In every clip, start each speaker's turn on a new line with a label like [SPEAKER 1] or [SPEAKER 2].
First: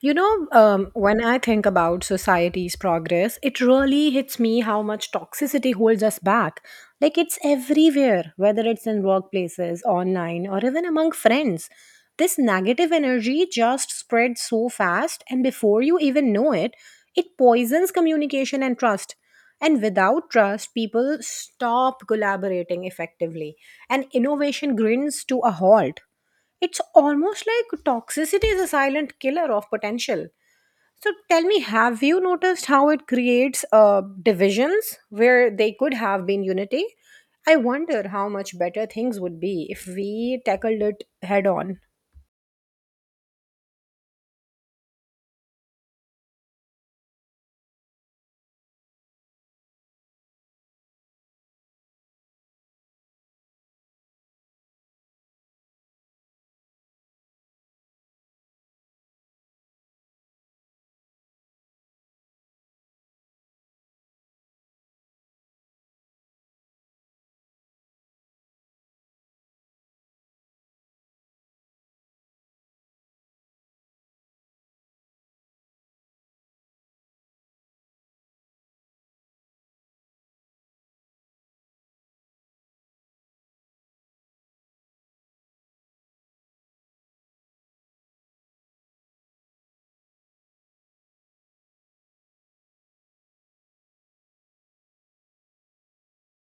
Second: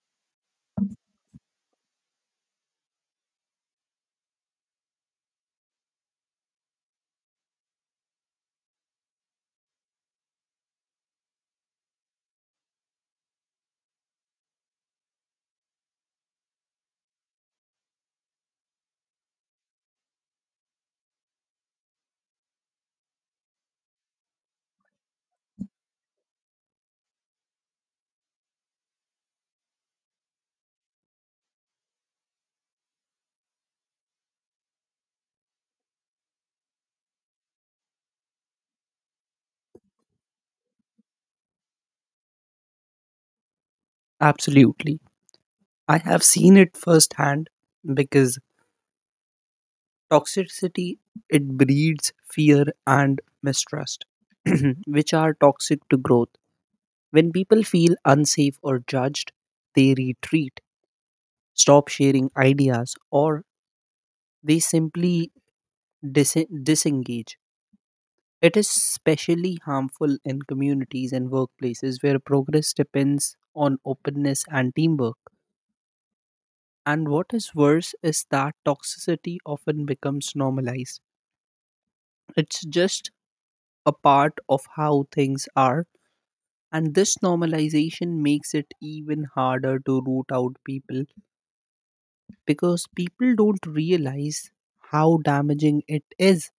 [SPEAKER 1] When I think about society's progress, it really hits me how much toxicity holds us back. Like, it's everywhere, whether it's in workplaces, online, or even among friends. This negative energy just spreads so fast, and before you even know it, it poisons communication and trust. And without trust, people stop collaborating effectively, and innovation grins to a halt. It's almost like toxicity is a silent killer of potential. So tell me, have you noticed how it creates divisions where they could have been unity? I wonder how much better things would be if we tackled it head on.
[SPEAKER 2] Absolutely. I have seen it firsthand because toxicity it breeds fear and mistrust which are toxic to growth. When people feel unsafe or judged, they retreat, stop sharing ideas, or they simply disengage. It is especially harmful in communities and workplaces where progress depends on openness and teamwork. And what is worse is that toxicity often becomes normalized. It's just a part of how things are. And this normalization makes it even harder to root out people because people don't realize how damaging it is.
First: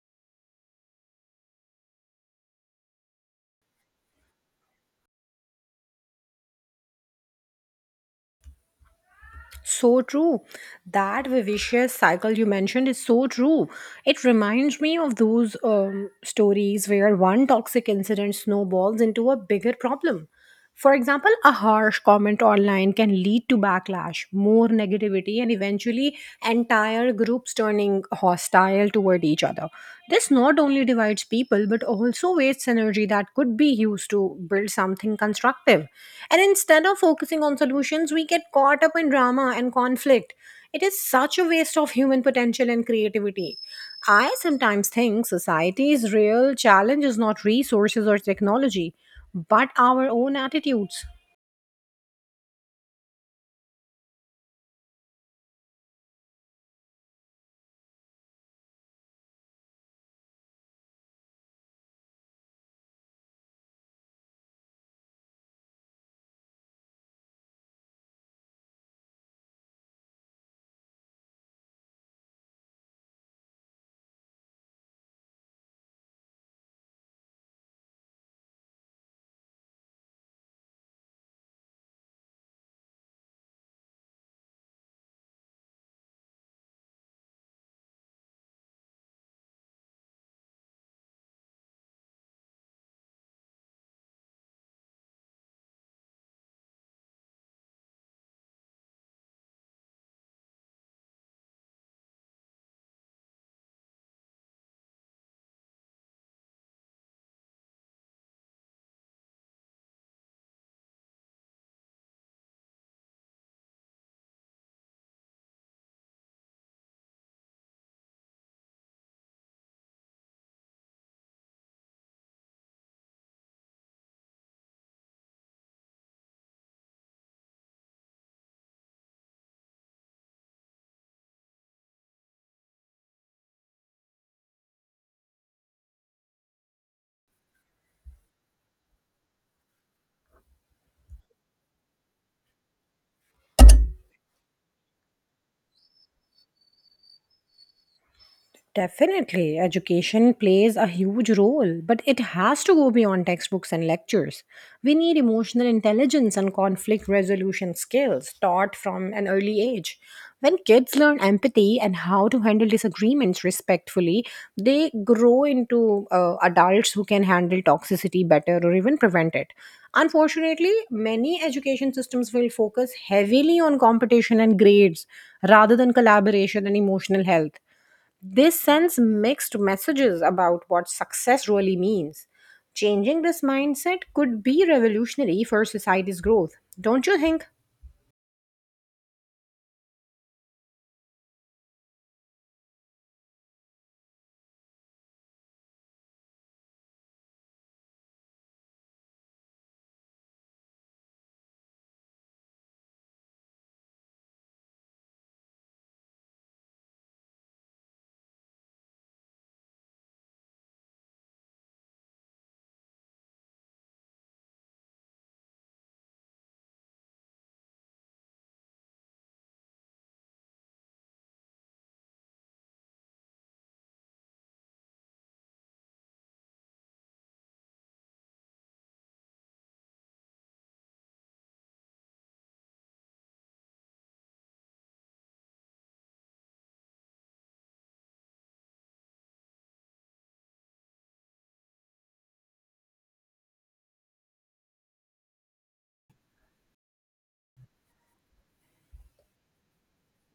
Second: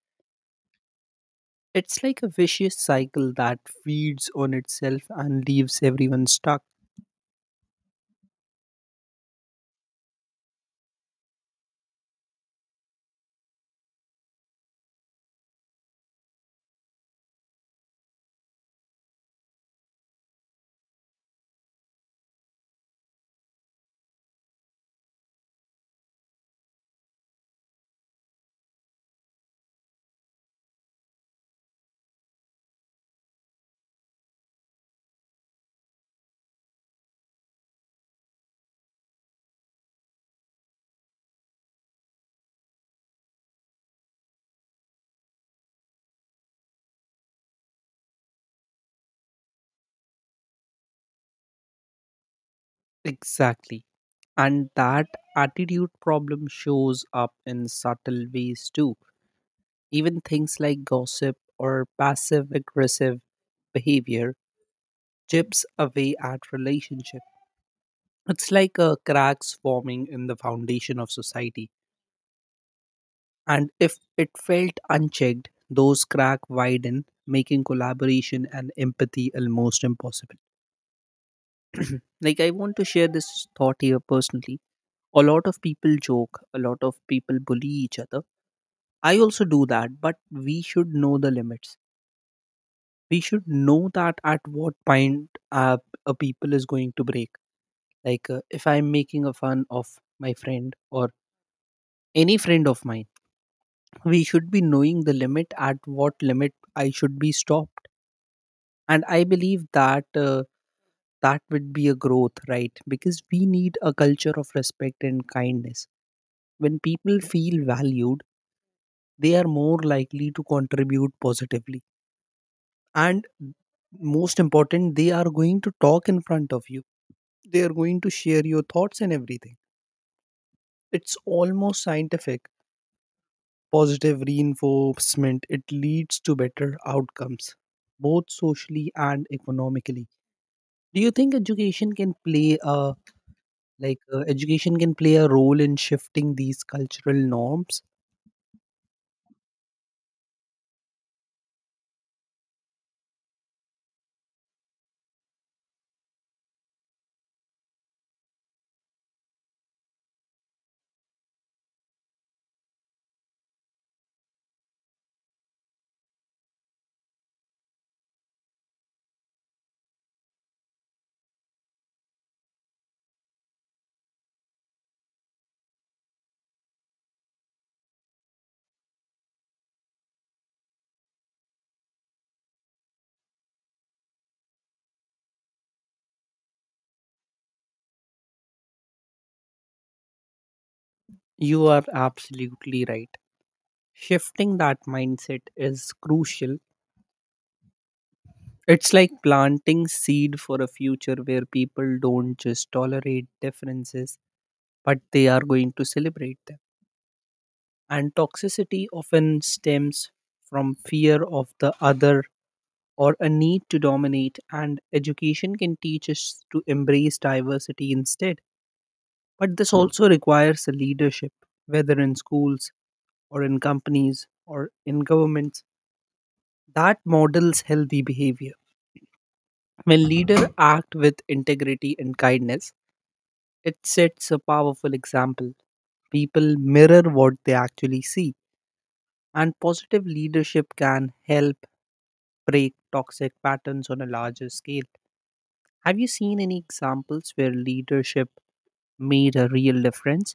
[SPEAKER 2] It's like a vicious cycle that feeds on itself and leaves everyone stuck.
[SPEAKER 1] So true. That vicious cycle you mentioned is so true. It reminds me of those stories where one toxic incident snowballs into a bigger problem. For example, a harsh comment online can lead to backlash, more negativity, and eventually entire groups turning hostile toward each other. This not only divides people but also wastes energy that could be used to build something constructive. And instead of focusing on solutions, we get caught up in drama and conflict. It is such a waste of human potential and creativity. I sometimes think society's real challenge is not resources or technology, but our own attitudes.
[SPEAKER 2] Exactly. And that attitude problem shows up in subtle ways too. Even things like gossip or passive aggressive behavior chips away at relationship. It's like a cracks forming in the foundation of society. And if it felt unchecked, those crack widen, making collaboration and empathy almost impossible. Like I want to share this thought here personally. A lot of people joke, a lot of people bully each other. I also do that, but we should know the limits, we should know that at what point a people is going to break, like if I'm making a fun of my friend or any friend of mine, we should be knowing the limit at what limit I should be stopped. And I believe that that would be a growth, right? Because we need a culture of respect and kindness. When people feel valued, they are more likely to contribute positively, and most important, they are going to talk in front of you. They are going to share your thoughts and everything. It's almost scientific. Positive reinforcement, it leads to better outcomes, both socially and economically. Do you think education can play a, education can play a role in shifting these cultural norms?
[SPEAKER 1] Definitely, education plays a huge role, but it has to go beyond textbooks and lectures. We need emotional intelligence and conflict resolution skills taught from an early age. When kids learn empathy and how to handle disagreements respectfully, they grow into adults who can handle toxicity better or even prevent it. Unfortunately, many education systems will focus heavily on competition and grades rather than collaboration and emotional health. They sends mixed messages about what success really means. Changing this mindset could be revolutionary for society's growth, don't you think?
[SPEAKER 2] You are absolutely right. Shifting that mindset is crucial. It's like planting seed for a future where people don't just tolerate differences, but they are going to celebrate them. And toxicity often stems from fear of the other or a need to dominate, and education can teach us to embrace diversity instead. But this also requires a leadership, whether in schools or in companies or in governments, that models healthy behavior. When leaders act with integrity and kindness, it sets a powerful example. People mirror what they actually see, and positive leadership can help break toxic patterns on a larger scale. Have you seen any examples where leadership made a real difference?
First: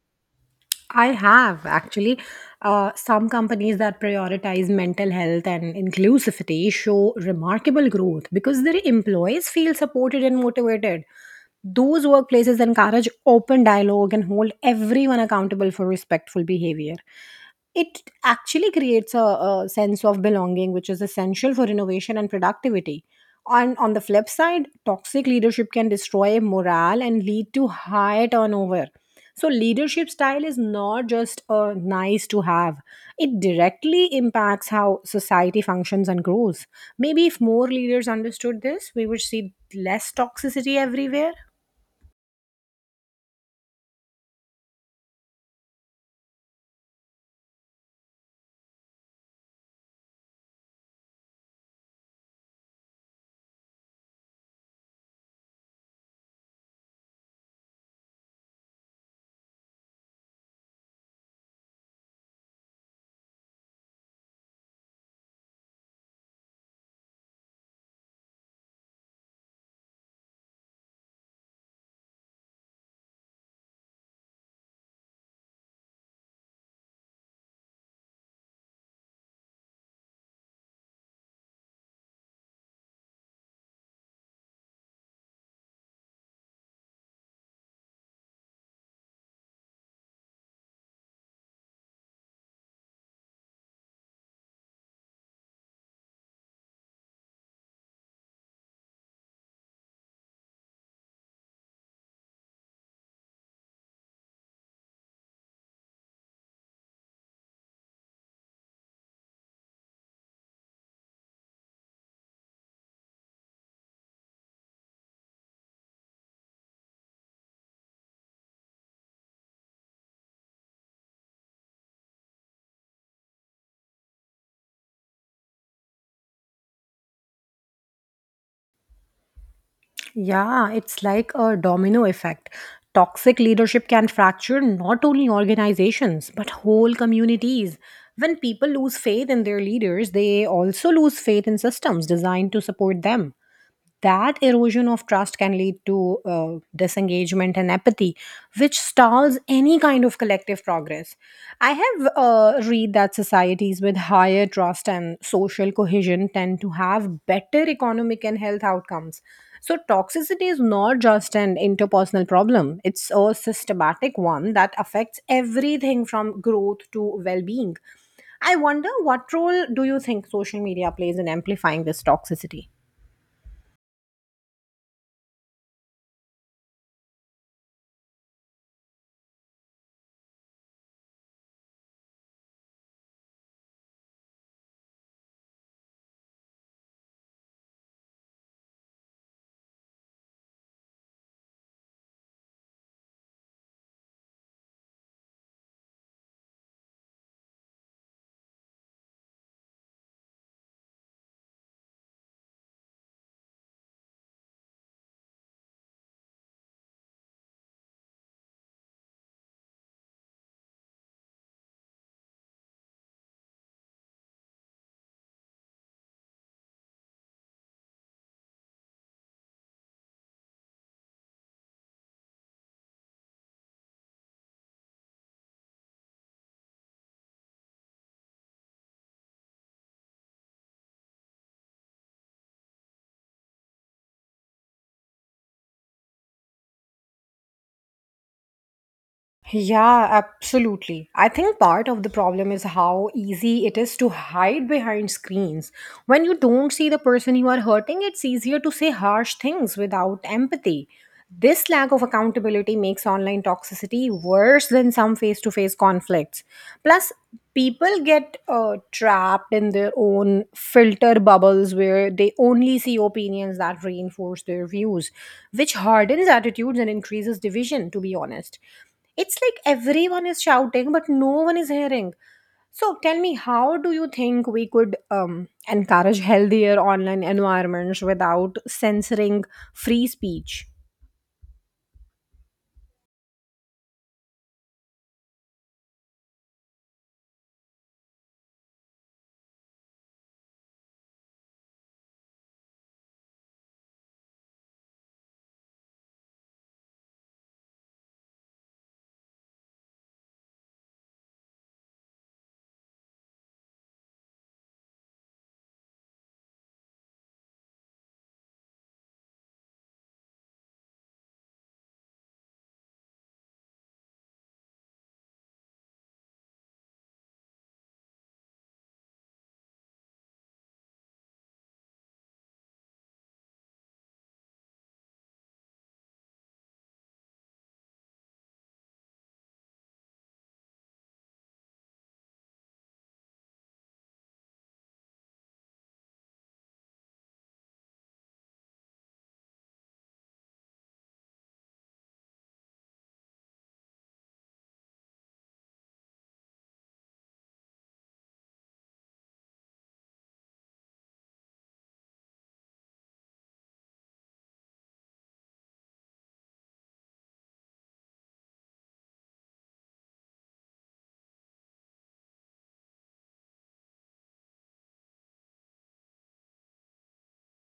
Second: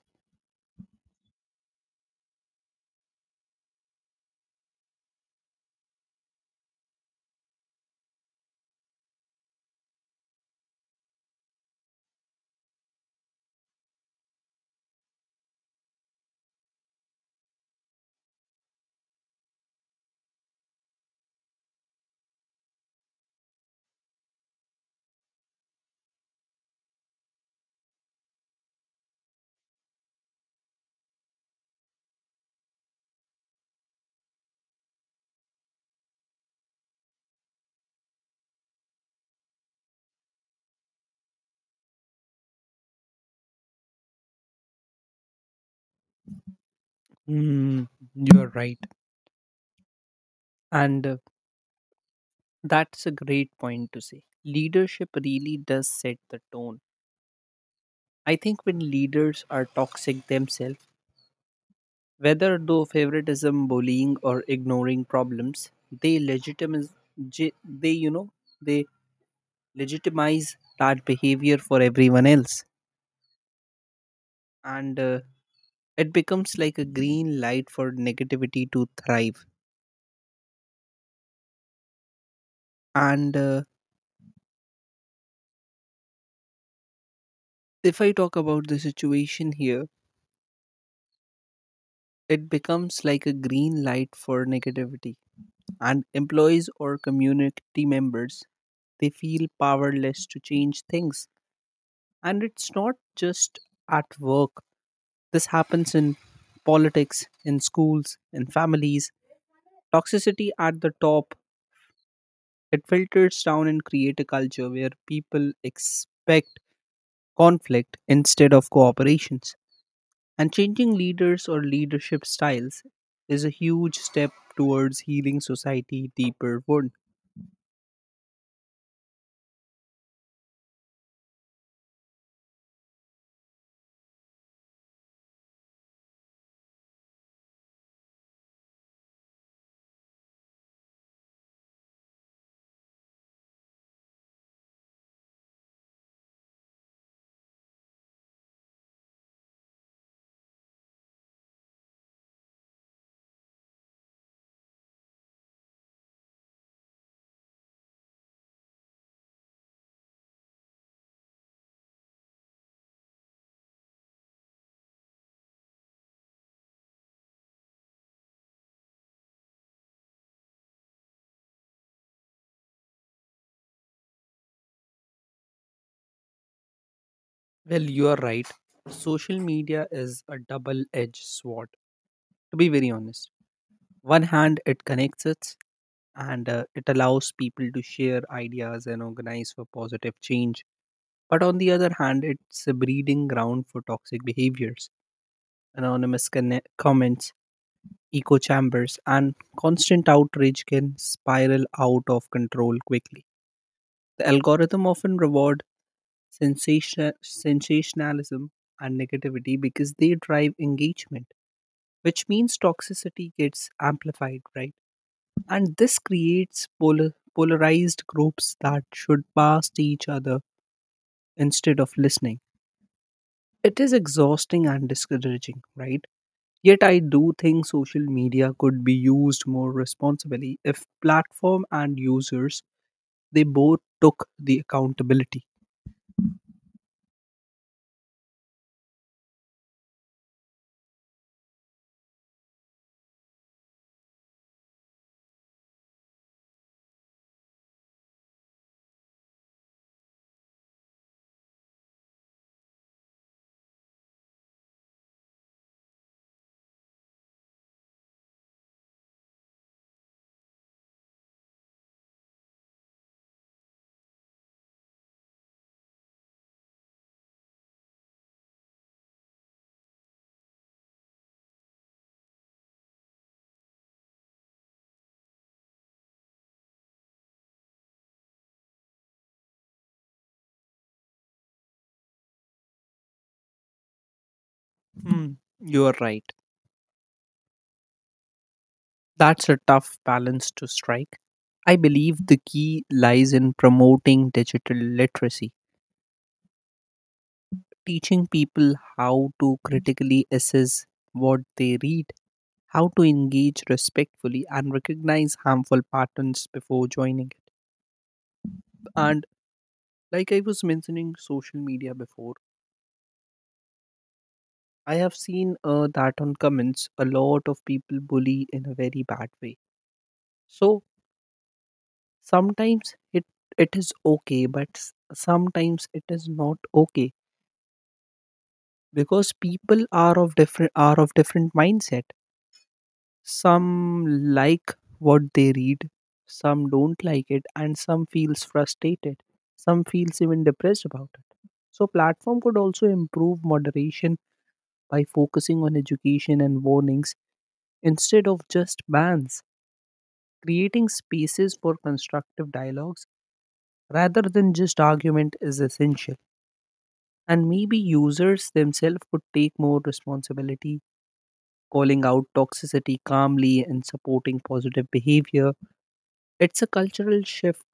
[SPEAKER 1] I have actually. Some companies that prioritize mental health and inclusivity show remarkable growth because their employees feel supported and motivated. Those workplaces encourage open dialogue and hold everyone accountable for respectful behavior. It actually creates a sense of belonging, which is essential for innovation and productivity. And on the flip side, toxic leadership can destroy morale and lead to high turnover. So, leadership style is not just a nice to have, it directly impacts how society functions and grows. Maybe if more leaders understood this, we would see less toxicity everywhere.
[SPEAKER 2] Mm, you're right. And that's a great point to say. Leadership really does set the tone. I think when leaders are toxic themselves, whether through favoritism, bullying, or ignoring problems, they legitimize, je- they you know they legitimize that behavior for everyone else, and it becomes like a green light for negativity to thrive. And if I talk about the situation here, it becomes like a green light for negativity, and employees or community members, they feel powerless to change things. And it's not just at work. This happens in politics, in schools, in families. Toxicity at the top, it filters down and create a culture where people expect conflict instead of cooperations. And changing leaders or leadership styles is a huge step towards healing society deeper wound.
[SPEAKER 1] Yeah, it's like a domino effect. Toxic leadership can fracture not only organizations, but whole communities. When people lose faith in their leaders, they also lose faith in systems designed to support them. That erosion of trust can lead to disengagement and apathy, which stalls any kind of collective progress. I have read that societies with higher trust and social cohesion tend to have better economic and health outcomes. So toxicity is not just an interpersonal problem, it's a systematic one that affects everything from growth to well-being. I wonder, what role do you think social media plays in amplifying this toxicity?
[SPEAKER 2] Well, you are right. Social media is a double-edged sword, to be very honest. One hand, it connects us, and it allows people to share ideas and organize for positive change. But on the other hand, it's a breeding ground for toxic behaviors. Anonymous comments, echo chambers, and constant outrage can spiral out of control quickly. The algorithm often reward sensationalism and negativity because they drive engagement, which means toxicity gets amplified, right? And this creates polarized groups that should past each other instead of listening. It is exhausting and discouraging, right? Yet I do think social media could be used more responsibly if platform and users, they both took the accountability.
[SPEAKER 1] Yeah, absolutely. I think part of the problem is how easy it is to hide behind screens. When you don't see the person you are hurting, it's easier to say harsh things without empathy. This lack of accountability makes online toxicity worse than some face to face conflicts. Plus, people get trapped in their own filter bubbles where they only see opinions that reinforce their views, which hardens attitudes and increases division, to be honest. It's like everyone is shouting, but no one is hearing. So tell me, how do you think we could encourage healthier online environments without censoring free speech?
[SPEAKER 2] Hmm, you are right. That's a tough balance to strike. I believe the key lies in promoting digital literacy, teaching people how to critically assess what they read, how to engage respectfully, and recognize harmful patterns before joining it. And like I was mentioning social media before, I have seen that on comments a lot of people bully in a very bad way. So sometimes it it is okay, but sometimes it is not okay because people are of different mindset. Some like what they read, some don't like it, and some feels frustrated. Some feels even depressed about it. So platform could also improve moderation by focusing on education and warnings instead of just bans. Creating spaces for constructive dialogues rather than just argument is essential. And maybe users themselves could take more responsibility, calling out toxicity calmly and supporting positive behavior. It's a cultural shift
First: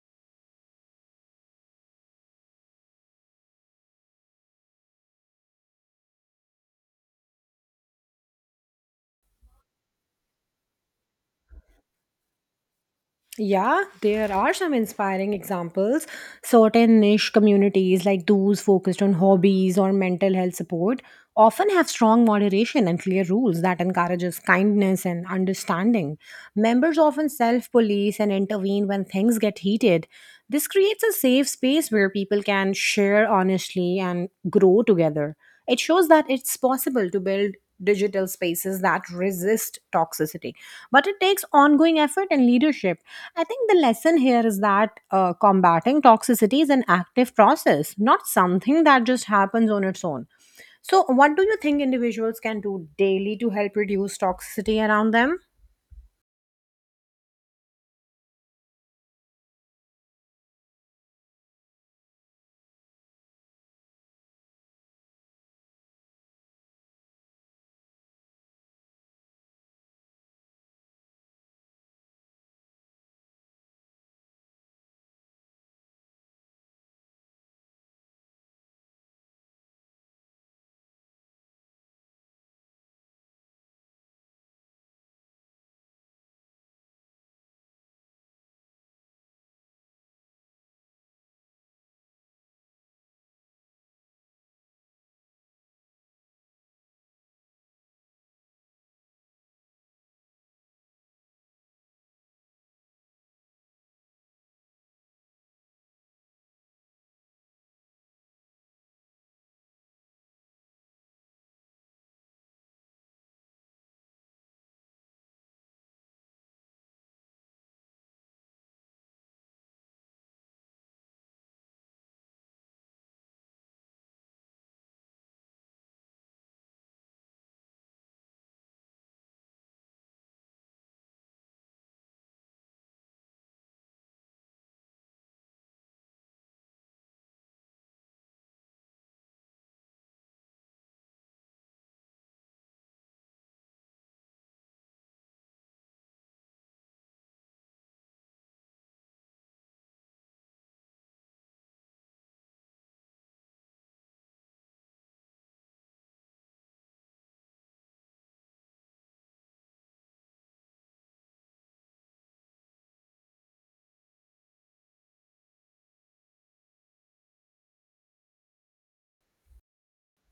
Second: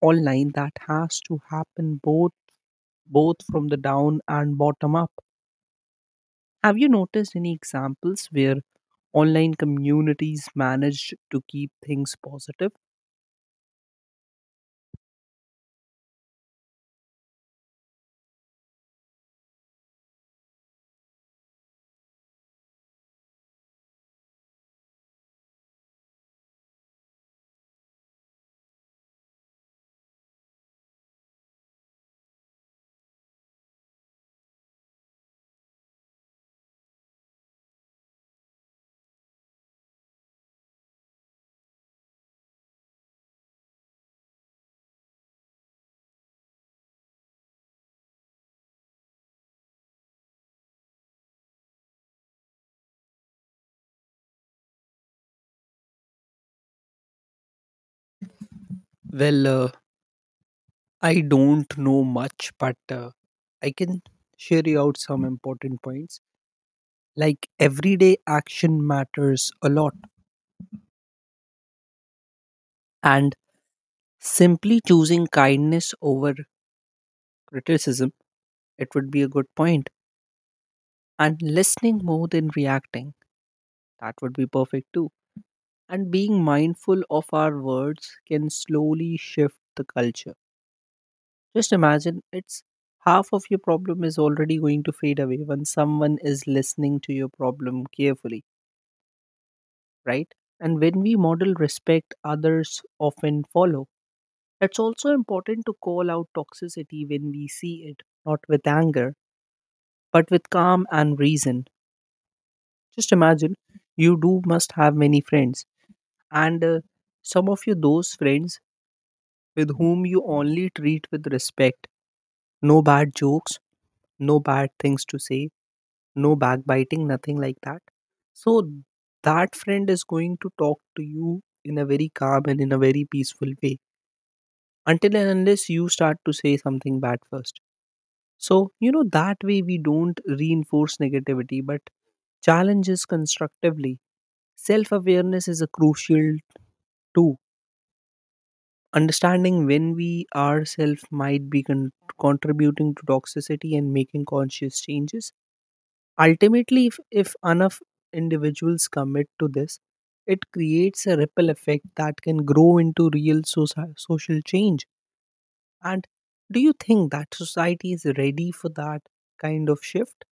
[SPEAKER 2] online that has to happen both from the down and bottom up. Have you noticed any examples where online communities managed to keep things positive?
[SPEAKER 1] Yeah, there are some inspiring examples. Certain niche communities, like those focused on hobbies or mental health support, often have strong moderation and clear rules that encourages kindness and understanding. Members often self-police and intervene when things get heated. This creates a safe space where people can share honestly and grow together. It shows that it's possible to build digital spaces that resist toxicity, but it takes ongoing effort and leadership. I think the lesson here is that combating toxicity is an active process, not something that just happens on its own. So, what do you think individuals can do daily to help reduce toxicity around them?
[SPEAKER 2] Well, I don't know much, but I can share you out some important points. Like everyday action matters a lot, and simply choosing kindness over criticism, it would be a good point, and listening more than reacting. That would be perfect too. And being mindful of our words can slowly shift the culture. Just imagine, it's half of your problem is already going to fade away when someone is listening to your problem carefully, right? And when we model respect, others often follow. It's also important to call out toxicity when we see it, not with anger, but with calm and reason. Just imagine, you do must have many friends, and some of you those friends with whom you only treat with respect, no bad jokes, no bad things to say, no backbiting, nothing like that. So that friend is going to talk to you in a very calm and in a very peaceful way, until and unless you start to say something bad first. So, you know, that way we don't reinforce negativity but challenges constructively. Self awareness is a crucial tool. Understanding when we ourselves might be contributing to toxicity and making conscious changes. Ultimately, if enough individuals commit to this, it creates a ripple effect that can grow into real social change. And do you think that society is ready for that kind of shift?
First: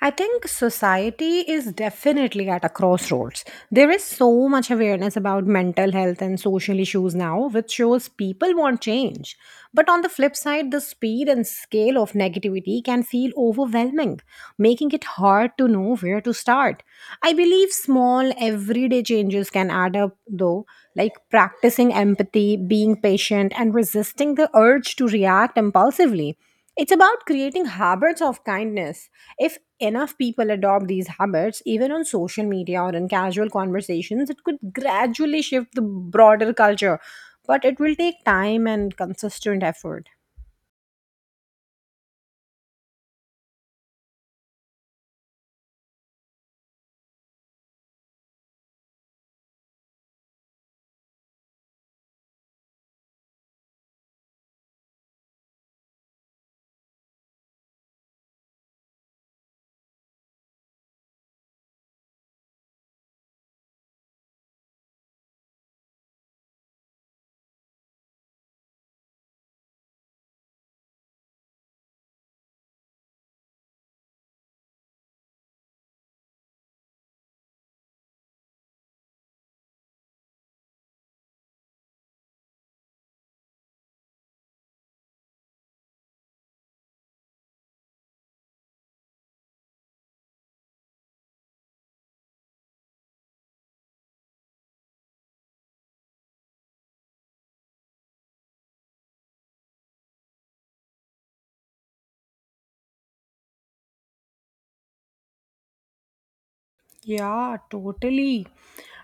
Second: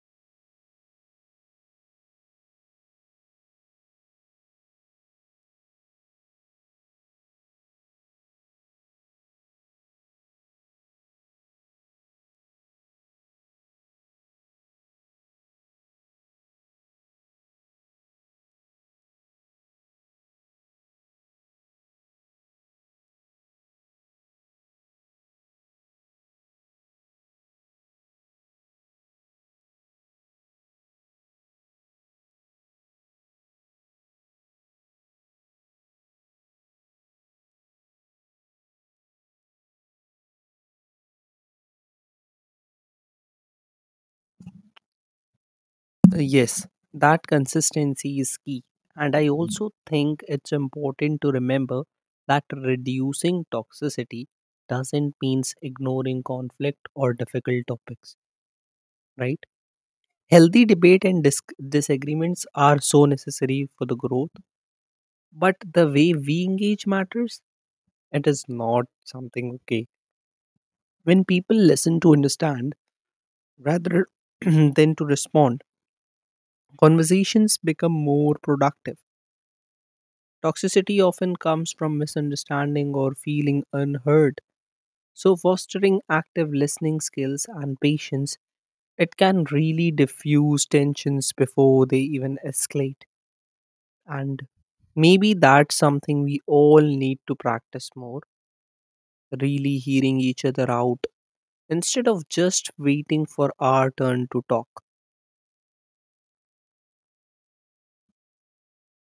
[SPEAKER 1] I think society is definitely at a crossroads. There is so much awareness about mental health and social issues now, which shows people want change. But on the flip side, the speed and scale of negativity can feel overwhelming, making it hard to know where to start. I believe small, everyday changes can add up, though, like practicing empathy, being patient, and resisting the urge to react impulsively. It's about creating habits of kindness. If enough people adopt these habits, even on social media or in casual conversations, it could gradually shift the broader culture. But it will take time and consistent effort.
[SPEAKER 2] Yes, that consistency is key. And I also think it's important to remember that reducing toxicity doesn't mean ignoring conflict or difficult topics, right? Healthy debate and disagreements are so necessary for the growth, but the way we engage matters. It is not something okay. When people listen to understand rather than to respond, conversations become more productive. Toxicity often comes from misunderstanding or feeling unheard. So, fostering active listening skills and patience, it can really diffuse tensions before they even escalate. And maybe that's something we all need to practice more, really hearing each other out instead of just waiting for our turn to talk.
[SPEAKER 1] Yeah, totally.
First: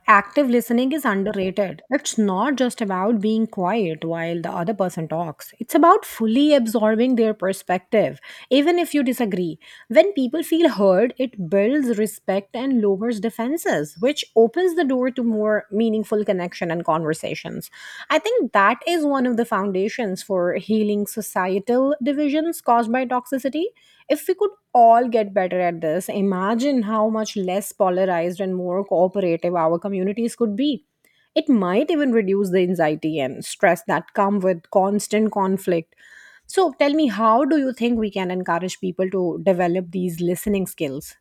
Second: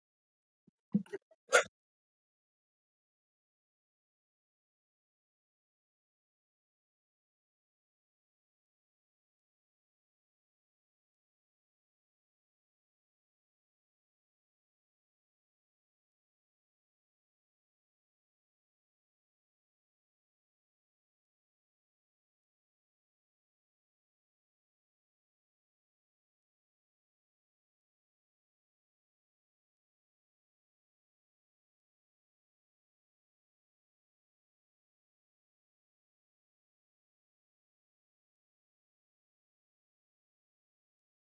[SPEAKER 1] Active listening is underrated. It's not just about being quiet while the other person talks, it's about fully absorbing their perspective, even if you disagree. When people feel heard, it builds respect and lowers defenses, which opens the door to more meaningful connection and conversations. I think that is one of the foundations for healing societal divisions caused by toxicity. If we could all get better at this, imagine how much less polarized and more cooperative our communities could be. It might even reduce the anxiety and stress that come with constant conflict. So, tell me, how do you think we can encourage people to develop these listening skills?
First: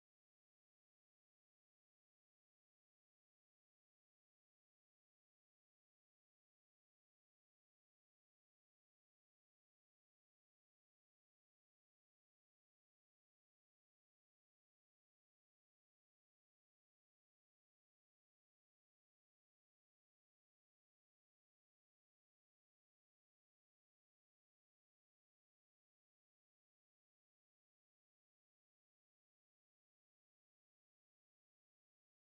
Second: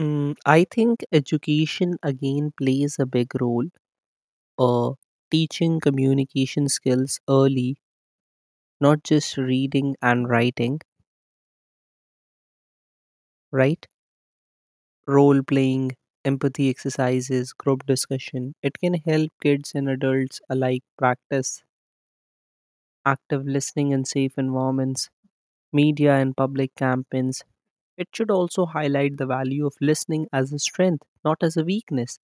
[SPEAKER 2] Mm, I think education again plays a big role. Uh, Teaching communication skills early, not just reading and writing, right? Role playing, empathy exercises, group discussion. It can help kids and adults alike practice active listening in safe environments, media and public campaigns. It should also highlight the value of listening as a strength, not as a weakness.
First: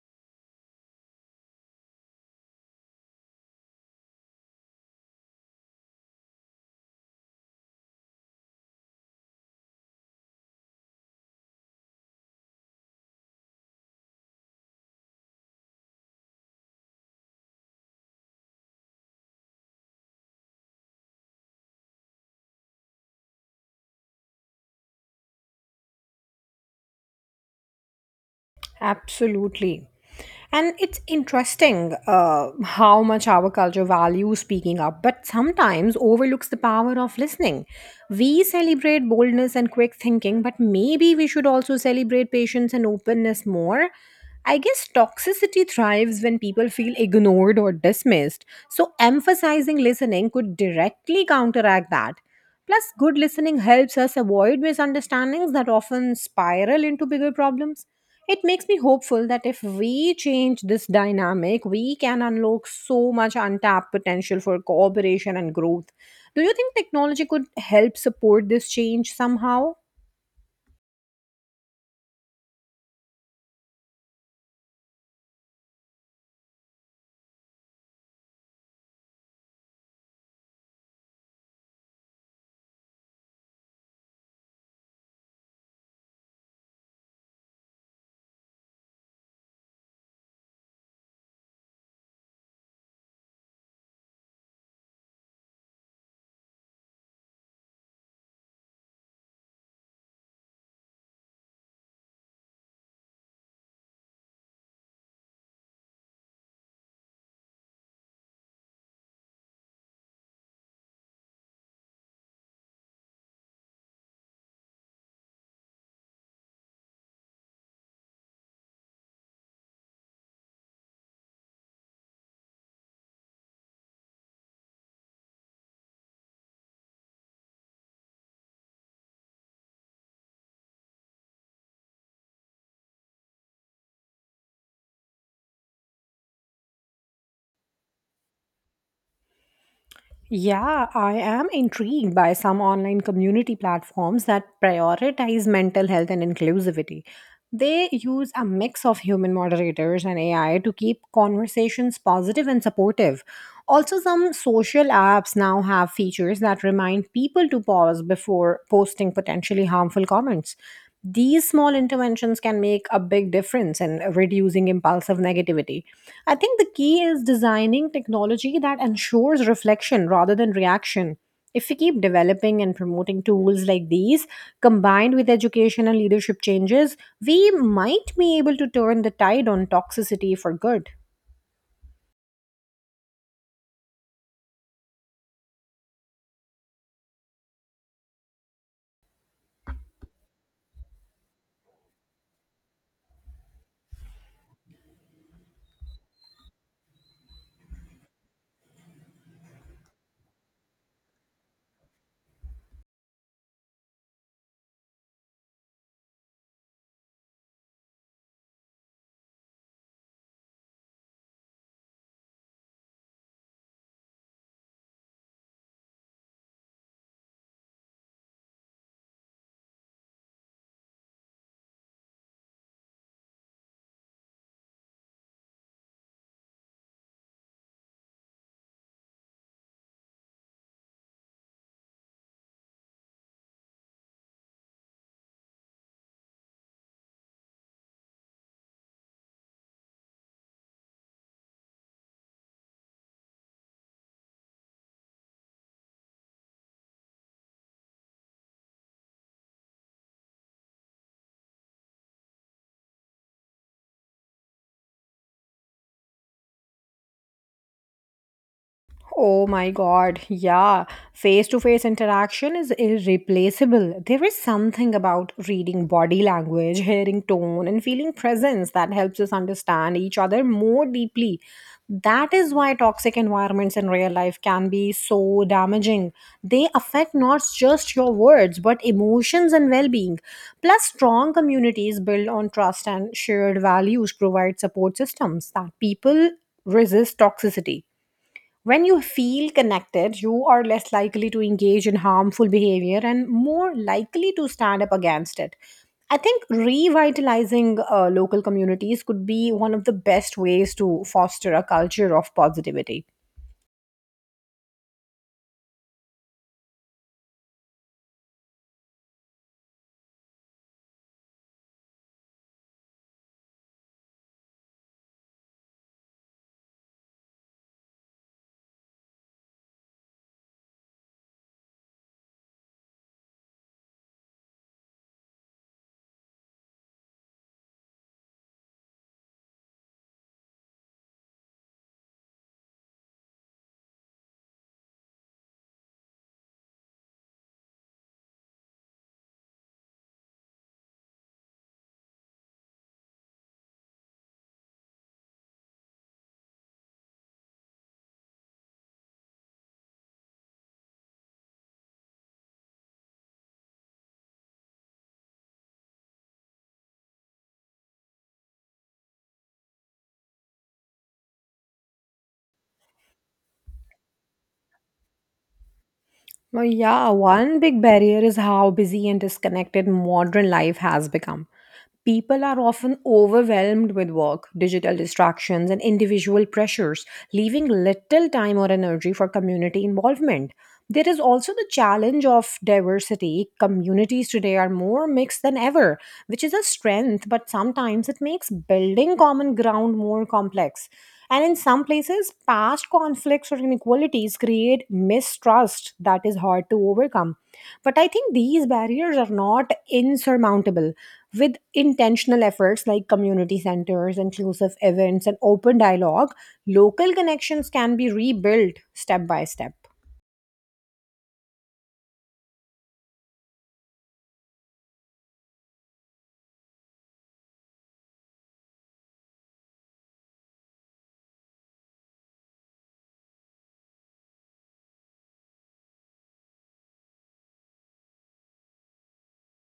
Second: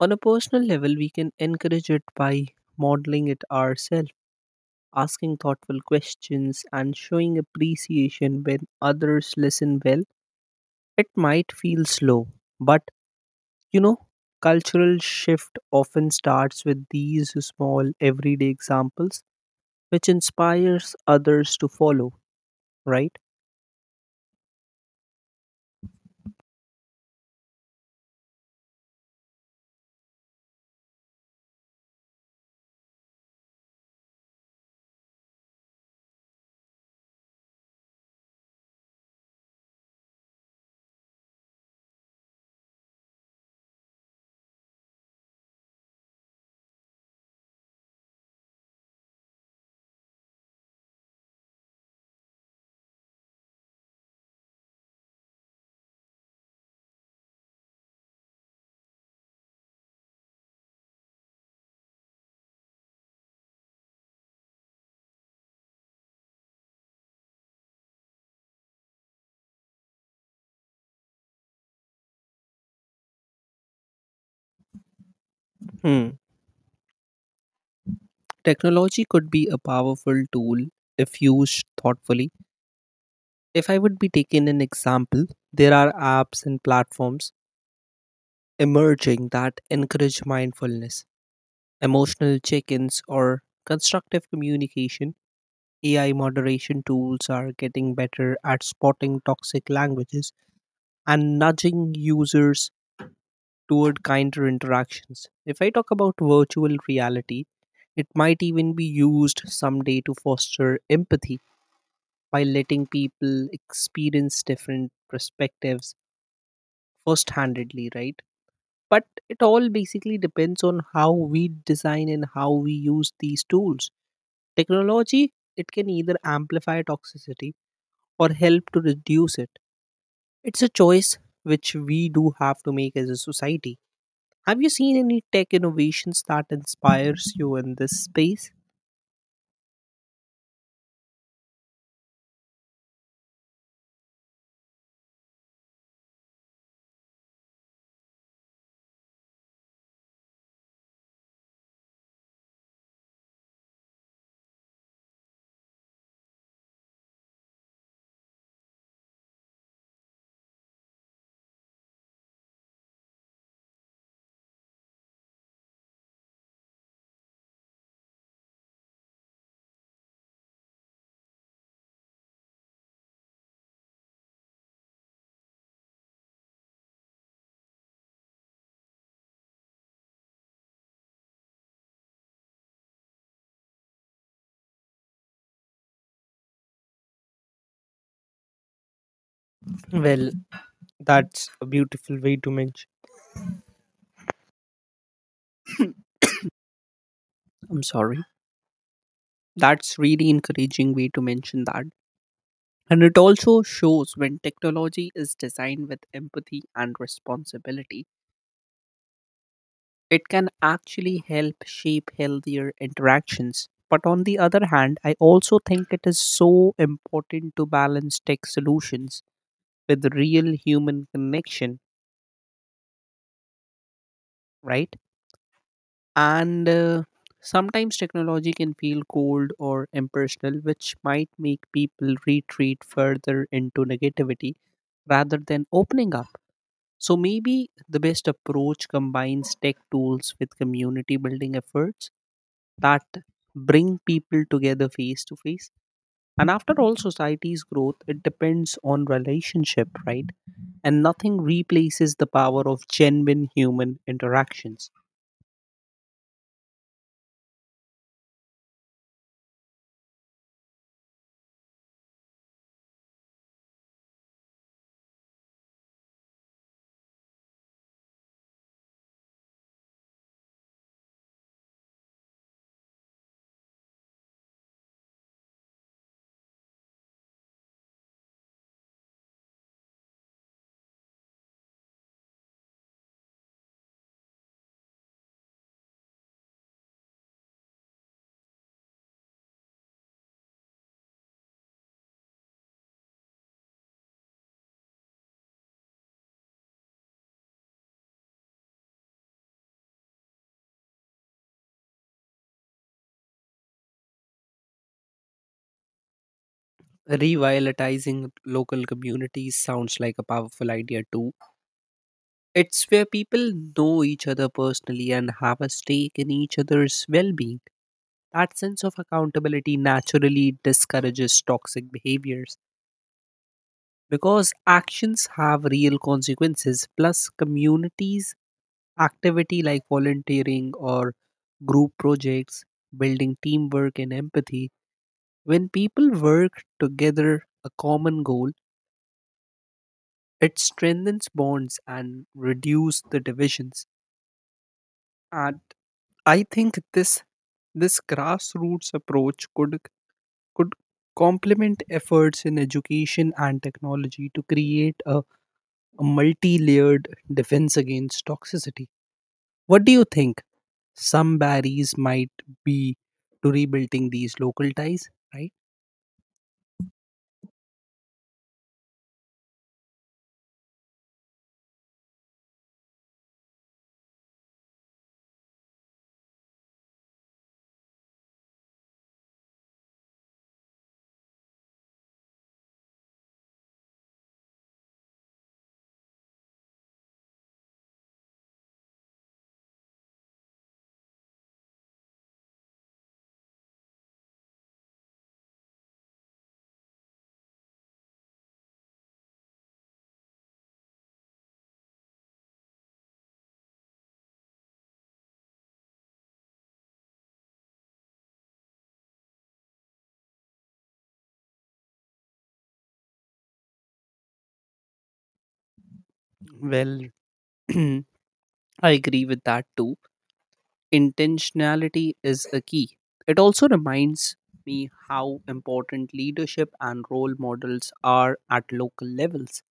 [SPEAKER 2] On a personal level, we can encourage it by modeling it ourselves, asking thoughtful questions, and showing appreciation when others listen well. It might feel slow, but, you know, cultural shift often starts with these small everyday examples which inspires others to follow, right?
[SPEAKER 1] Absolutely. And it's interesting how much our culture values speaking up, but sometimes overlooks the power of listening. We celebrate boldness and quick thinking, but maybe we should also celebrate patience and openness more. I guess toxicity thrives when people feel ignored or dismissed, so emphasizing listening could directly counteract that. Plus, good listening helps us avoid misunderstandings that often spiral into bigger problems. It makes me hopeful that if we change this dynamic, we can unlock so much untapped potential for cooperation and growth. Do you think technology could help support this change somehow?
[SPEAKER 2] Hmm. Technology could be a powerful tool if used thoughtfully. If I would be taking an example, there are apps and platforms emerging that encourage mindfulness, emotional check ins, or constructive communication. AI moderation tools are getting better at spotting toxic languages and nudging users toward kinder interactions. If I talk about virtual reality, it might even be used someday to foster empathy by letting people experience different perspectives first-handedly, right? But it all basically depends on how we design and how we use these tools. Technology, it can either amplify toxicity or help to reduce it. It's a choice which we do have to make as a society. Have you seen any tech innovations that inspires you in this space?
[SPEAKER 1] Yeah, I am intrigued by some online community platforms that prioritize mental health and inclusivity. They use a mix of human moderators and AI to keep conversations positive and supportive. Also, some social apps now have features that remind people to pause before posting potentially harmful comments. These small interventions can make a big difference in reducing impulsive negativity. I think the key is designing technology that ensures reflection rather than reaction. If we keep developing and promoting tools like these, combined with education and leadership changes, we might be able to turn the tide on toxicity for good.
[SPEAKER 2] Well, that's a beautiful way to mention. I'm sorry. That's really encouraging way to mention that. And it also shows when technology is designed with empathy and responsibility. It can actually help shape healthier interactions. But on the other hand, I also think it is so important to balance tech solutions with real human connection, right? And sometimes technology can feel cold or impersonal, which might make people retreat further into negativity rather than opening up. So maybe the best approach combines tech tools with community building efforts that bring people together face to face. And after all, society's growth, it depends on relationship, right? And nothing replaces the power of genuine human interactions.
[SPEAKER 1] Oh my god, yeah. Face to face interaction is irreplaceable. There is something about reading body language, hearing tone, and feeling presence that helps us understand each other more deeply. That is why toxic environments in real life can be so damaging. They affect not just your words, but emotions and well being. Plus, strong communities built on trust and shared values provide support systems that people resist toxicity. When you feel connected, you are less likely to engage in harmful behavior and more likely to stand up against it. I think revitalizing local communities could be one of the best ways to foster a culture of positivity.
[SPEAKER 2] Revitalizing local communities sounds like a powerful idea too. It's where people know each other personally and have a stake in each other's well being. That sense of accountability naturally discourages toxic behaviors, because actions have real consequences. Plus communities activity like volunteering or group projects, building teamwork and empathy, when people work together a common goal, it strengthens bonds and reduce the divisions. And I think this grassroots approach could complement efforts in education and technology to create a multi layered defense against toxicity. What do you think some barriers might be to rebuilding these local ties, right?
[SPEAKER 1] Well, yeah, one big barrier is how busy and disconnected modern life has become. People are often overwhelmed with work, digital distractions, and individual pressures, leaving little time or energy for community involvement. There is also the challenge of diversity. Communities today are more mixed than ever, which is a strength, but sometimes it makes building common ground more complex. And in some places, past conflicts or inequalities create mistrust that is hard to overcome. But I think these barriers are not insurmountable. With intentional efforts like community centers, inclusive events, and open dialogue, local connections can be rebuilt step by step.
[SPEAKER 2] Well, I agree with that too. Intentionality is a key. It also reminds me how important leadership and role models are at local levels.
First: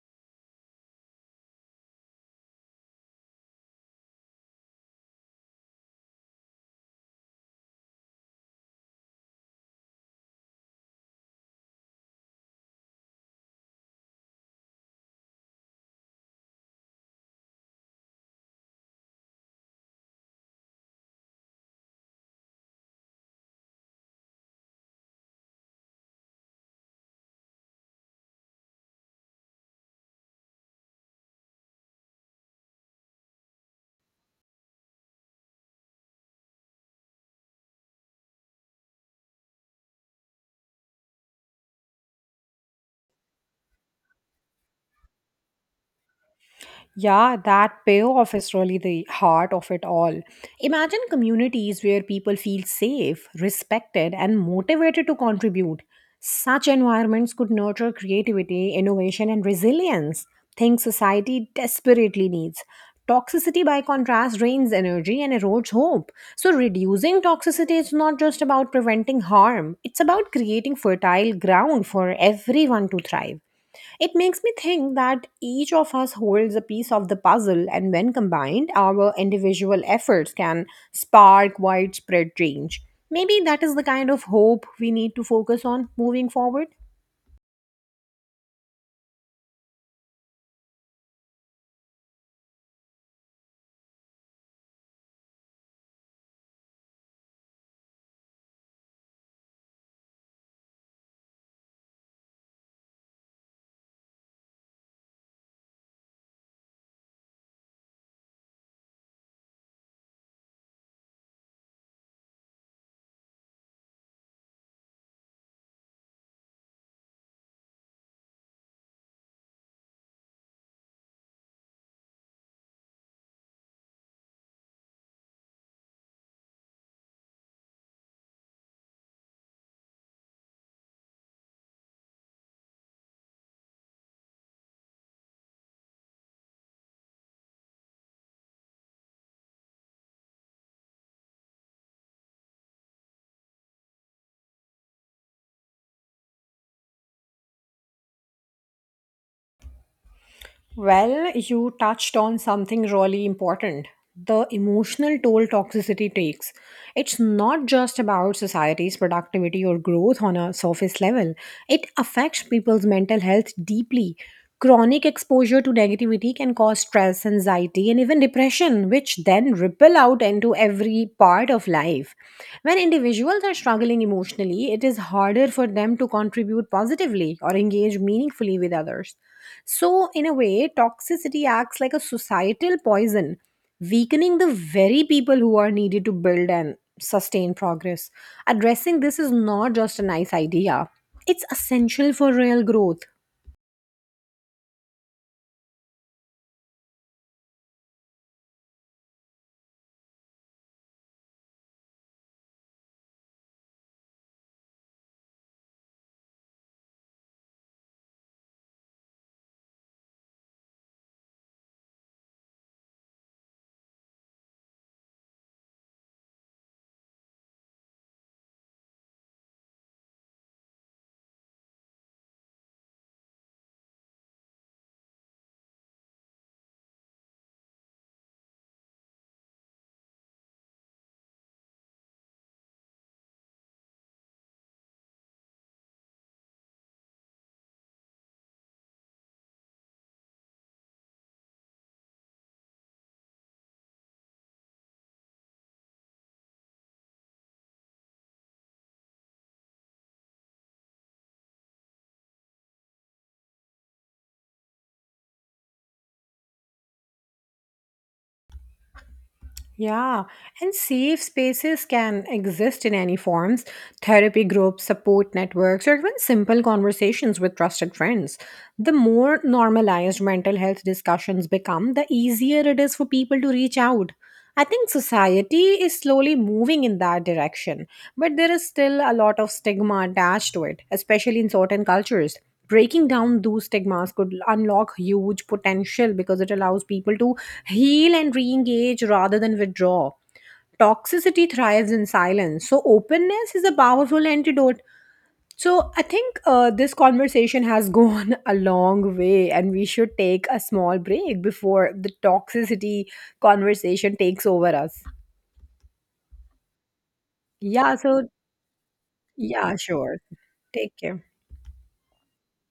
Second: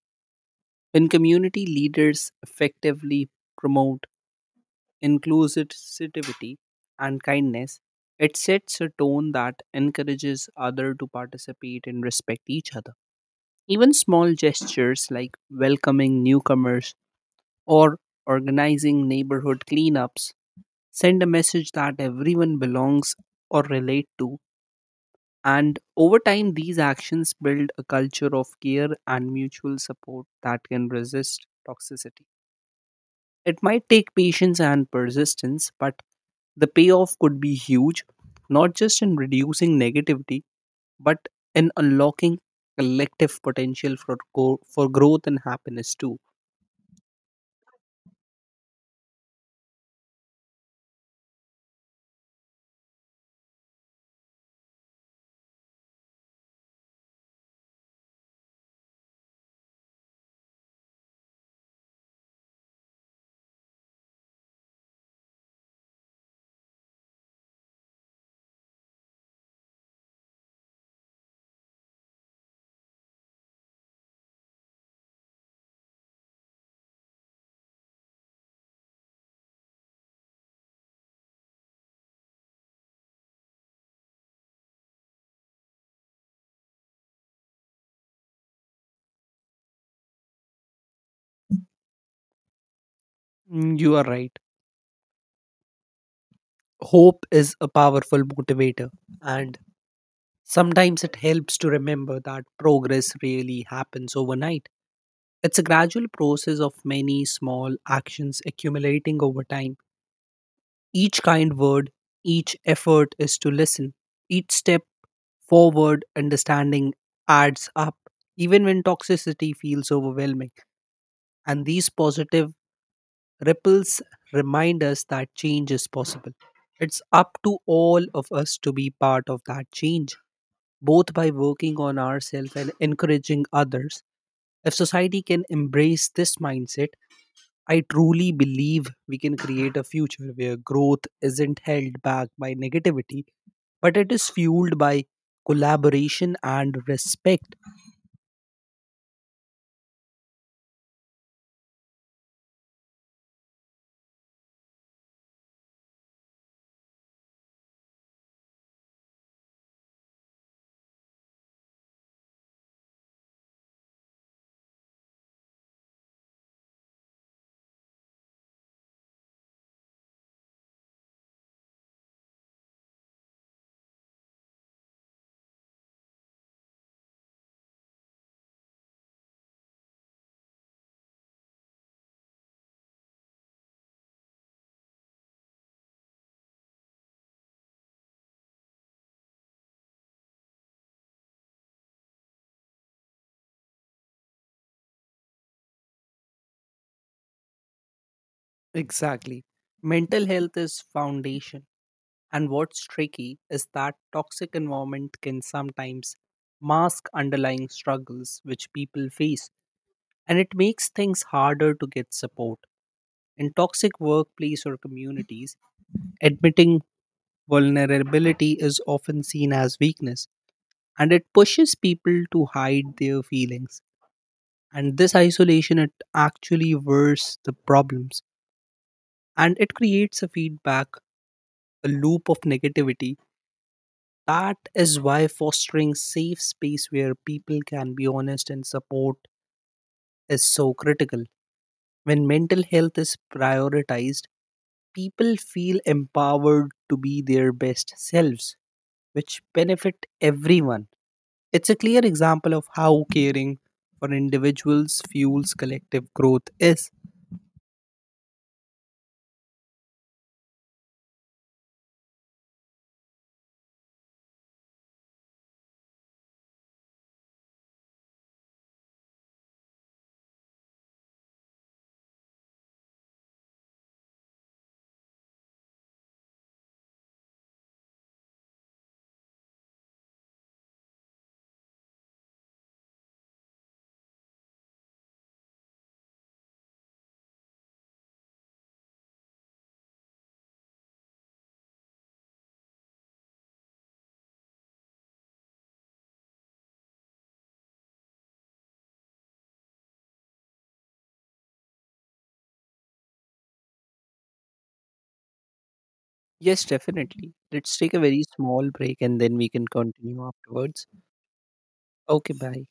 [SPEAKER 2] When community leaders effectively promote inclusivity and kindness, it sets a tone that encourages others to participate and respect each other. Even small gestures like welcoming newcomers or organizing neighborhood cleanups send a message that everyone belongs or relate to. And over time, these actions build a culture of care and mutual support that can resist toxicity. It might take patience and persistence, but the payoff could be huge, not just in reducing negativity, but in unlocking collective potential for, for growth and happiness too.
[SPEAKER 1] Yeah, that payoff is really the heart of it all. Imagine communities where people feel safe, respected, and motivated to contribute. Such environments could nurture creativity, innovation, and resilience, things society desperately needs. Toxicity, by contrast, drains energy and erodes hope. So, reducing toxicity is not just about preventing harm, it's about creating fertile ground for everyone to thrive. It makes me think that each of us holds a piece of the puzzle, and when combined, our individual efforts can spark widespread change. Maybe that is the kind of hope we need to focus on moving forward.
[SPEAKER 2] Mm, you are right. Hope is a powerful motivator, and sometimes it helps to remember that progress really happens overnight. It's a gradual process of many small actions accumulating over time. Each kind word, each effort is to listen. Each step forward, understanding, adds up, even when toxicity feels overwhelming. And these positive ripples remind us that change is possible. It's up to all of us to be part of that change, both by working on ourselves and encouraging others. If society can embrace this mindset, I truly believe we can create a future where growth isn't held back by negativity, but it is fueled by collaboration and respect.
[SPEAKER 1] Well, you touched on something really important, the emotional toll toxicity takes. It's not just about society's productivity or growth on a surface level, it affects people's mental health deeply. Chronic exposure to negativity can cause stress, anxiety, and even depression, which then ripple out into every part of life. When individuals are struggling emotionally, it is harder for them to contribute positively or engage meaningfully with others. So, in a way, toxicity acts like a societal poison, weakening the very people who are needed to build and sustain progress. Addressing this is not just a nice idea, it's essential for real growth.
[SPEAKER 2] Exactly. Mental health is foundation. And what's tricky is that toxic environment can sometimes mask underlying struggles which people face, and it makes things harder to get support. In toxic workplace or communities, admitting vulnerability is often seen as weakness, and it pushes people to hide their feelings. And this isolation, it actually worse the problems, and it creates a feedback, a loop of negativity. That is why fostering safe space where people can be honest and support is so critical. When mental health is prioritized, people feel empowered to be their best selves which benefit everyone. It's a clear example of how caring for individuals fuels collective growth is.
[SPEAKER 1] Yeah, and safe spaces can exist in any forms: therapy groups, support networks, or even simple conversations with trusted friends. The more normalized mental health discussions become, the easier it is for people to reach out. I think society is slowly moving in that direction, but there is still a lot of stigma attached to it, especially in certain cultures. Breaking down those stigmas could unlock huge potential because it allows people to heal and re engage rather than withdraw. Toxicity thrives in silence, so openness is a powerful antidote. So I think this conversation has gone a long way, and we should take a small break before the toxicity conversation takes over us.
[SPEAKER 2] Yes, definitely. Let's take
[SPEAKER 1] Yeah,
[SPEAKER 2] a very
[SPEAKER 1] so,
[SPEAKER 2] small break and then we can
[SPEAKER 1] yeah, sure,
[SPEAKER 2] continue afterwards.
[SPEAKER 1] take care.
[SPEAKER 2] Okay, bye.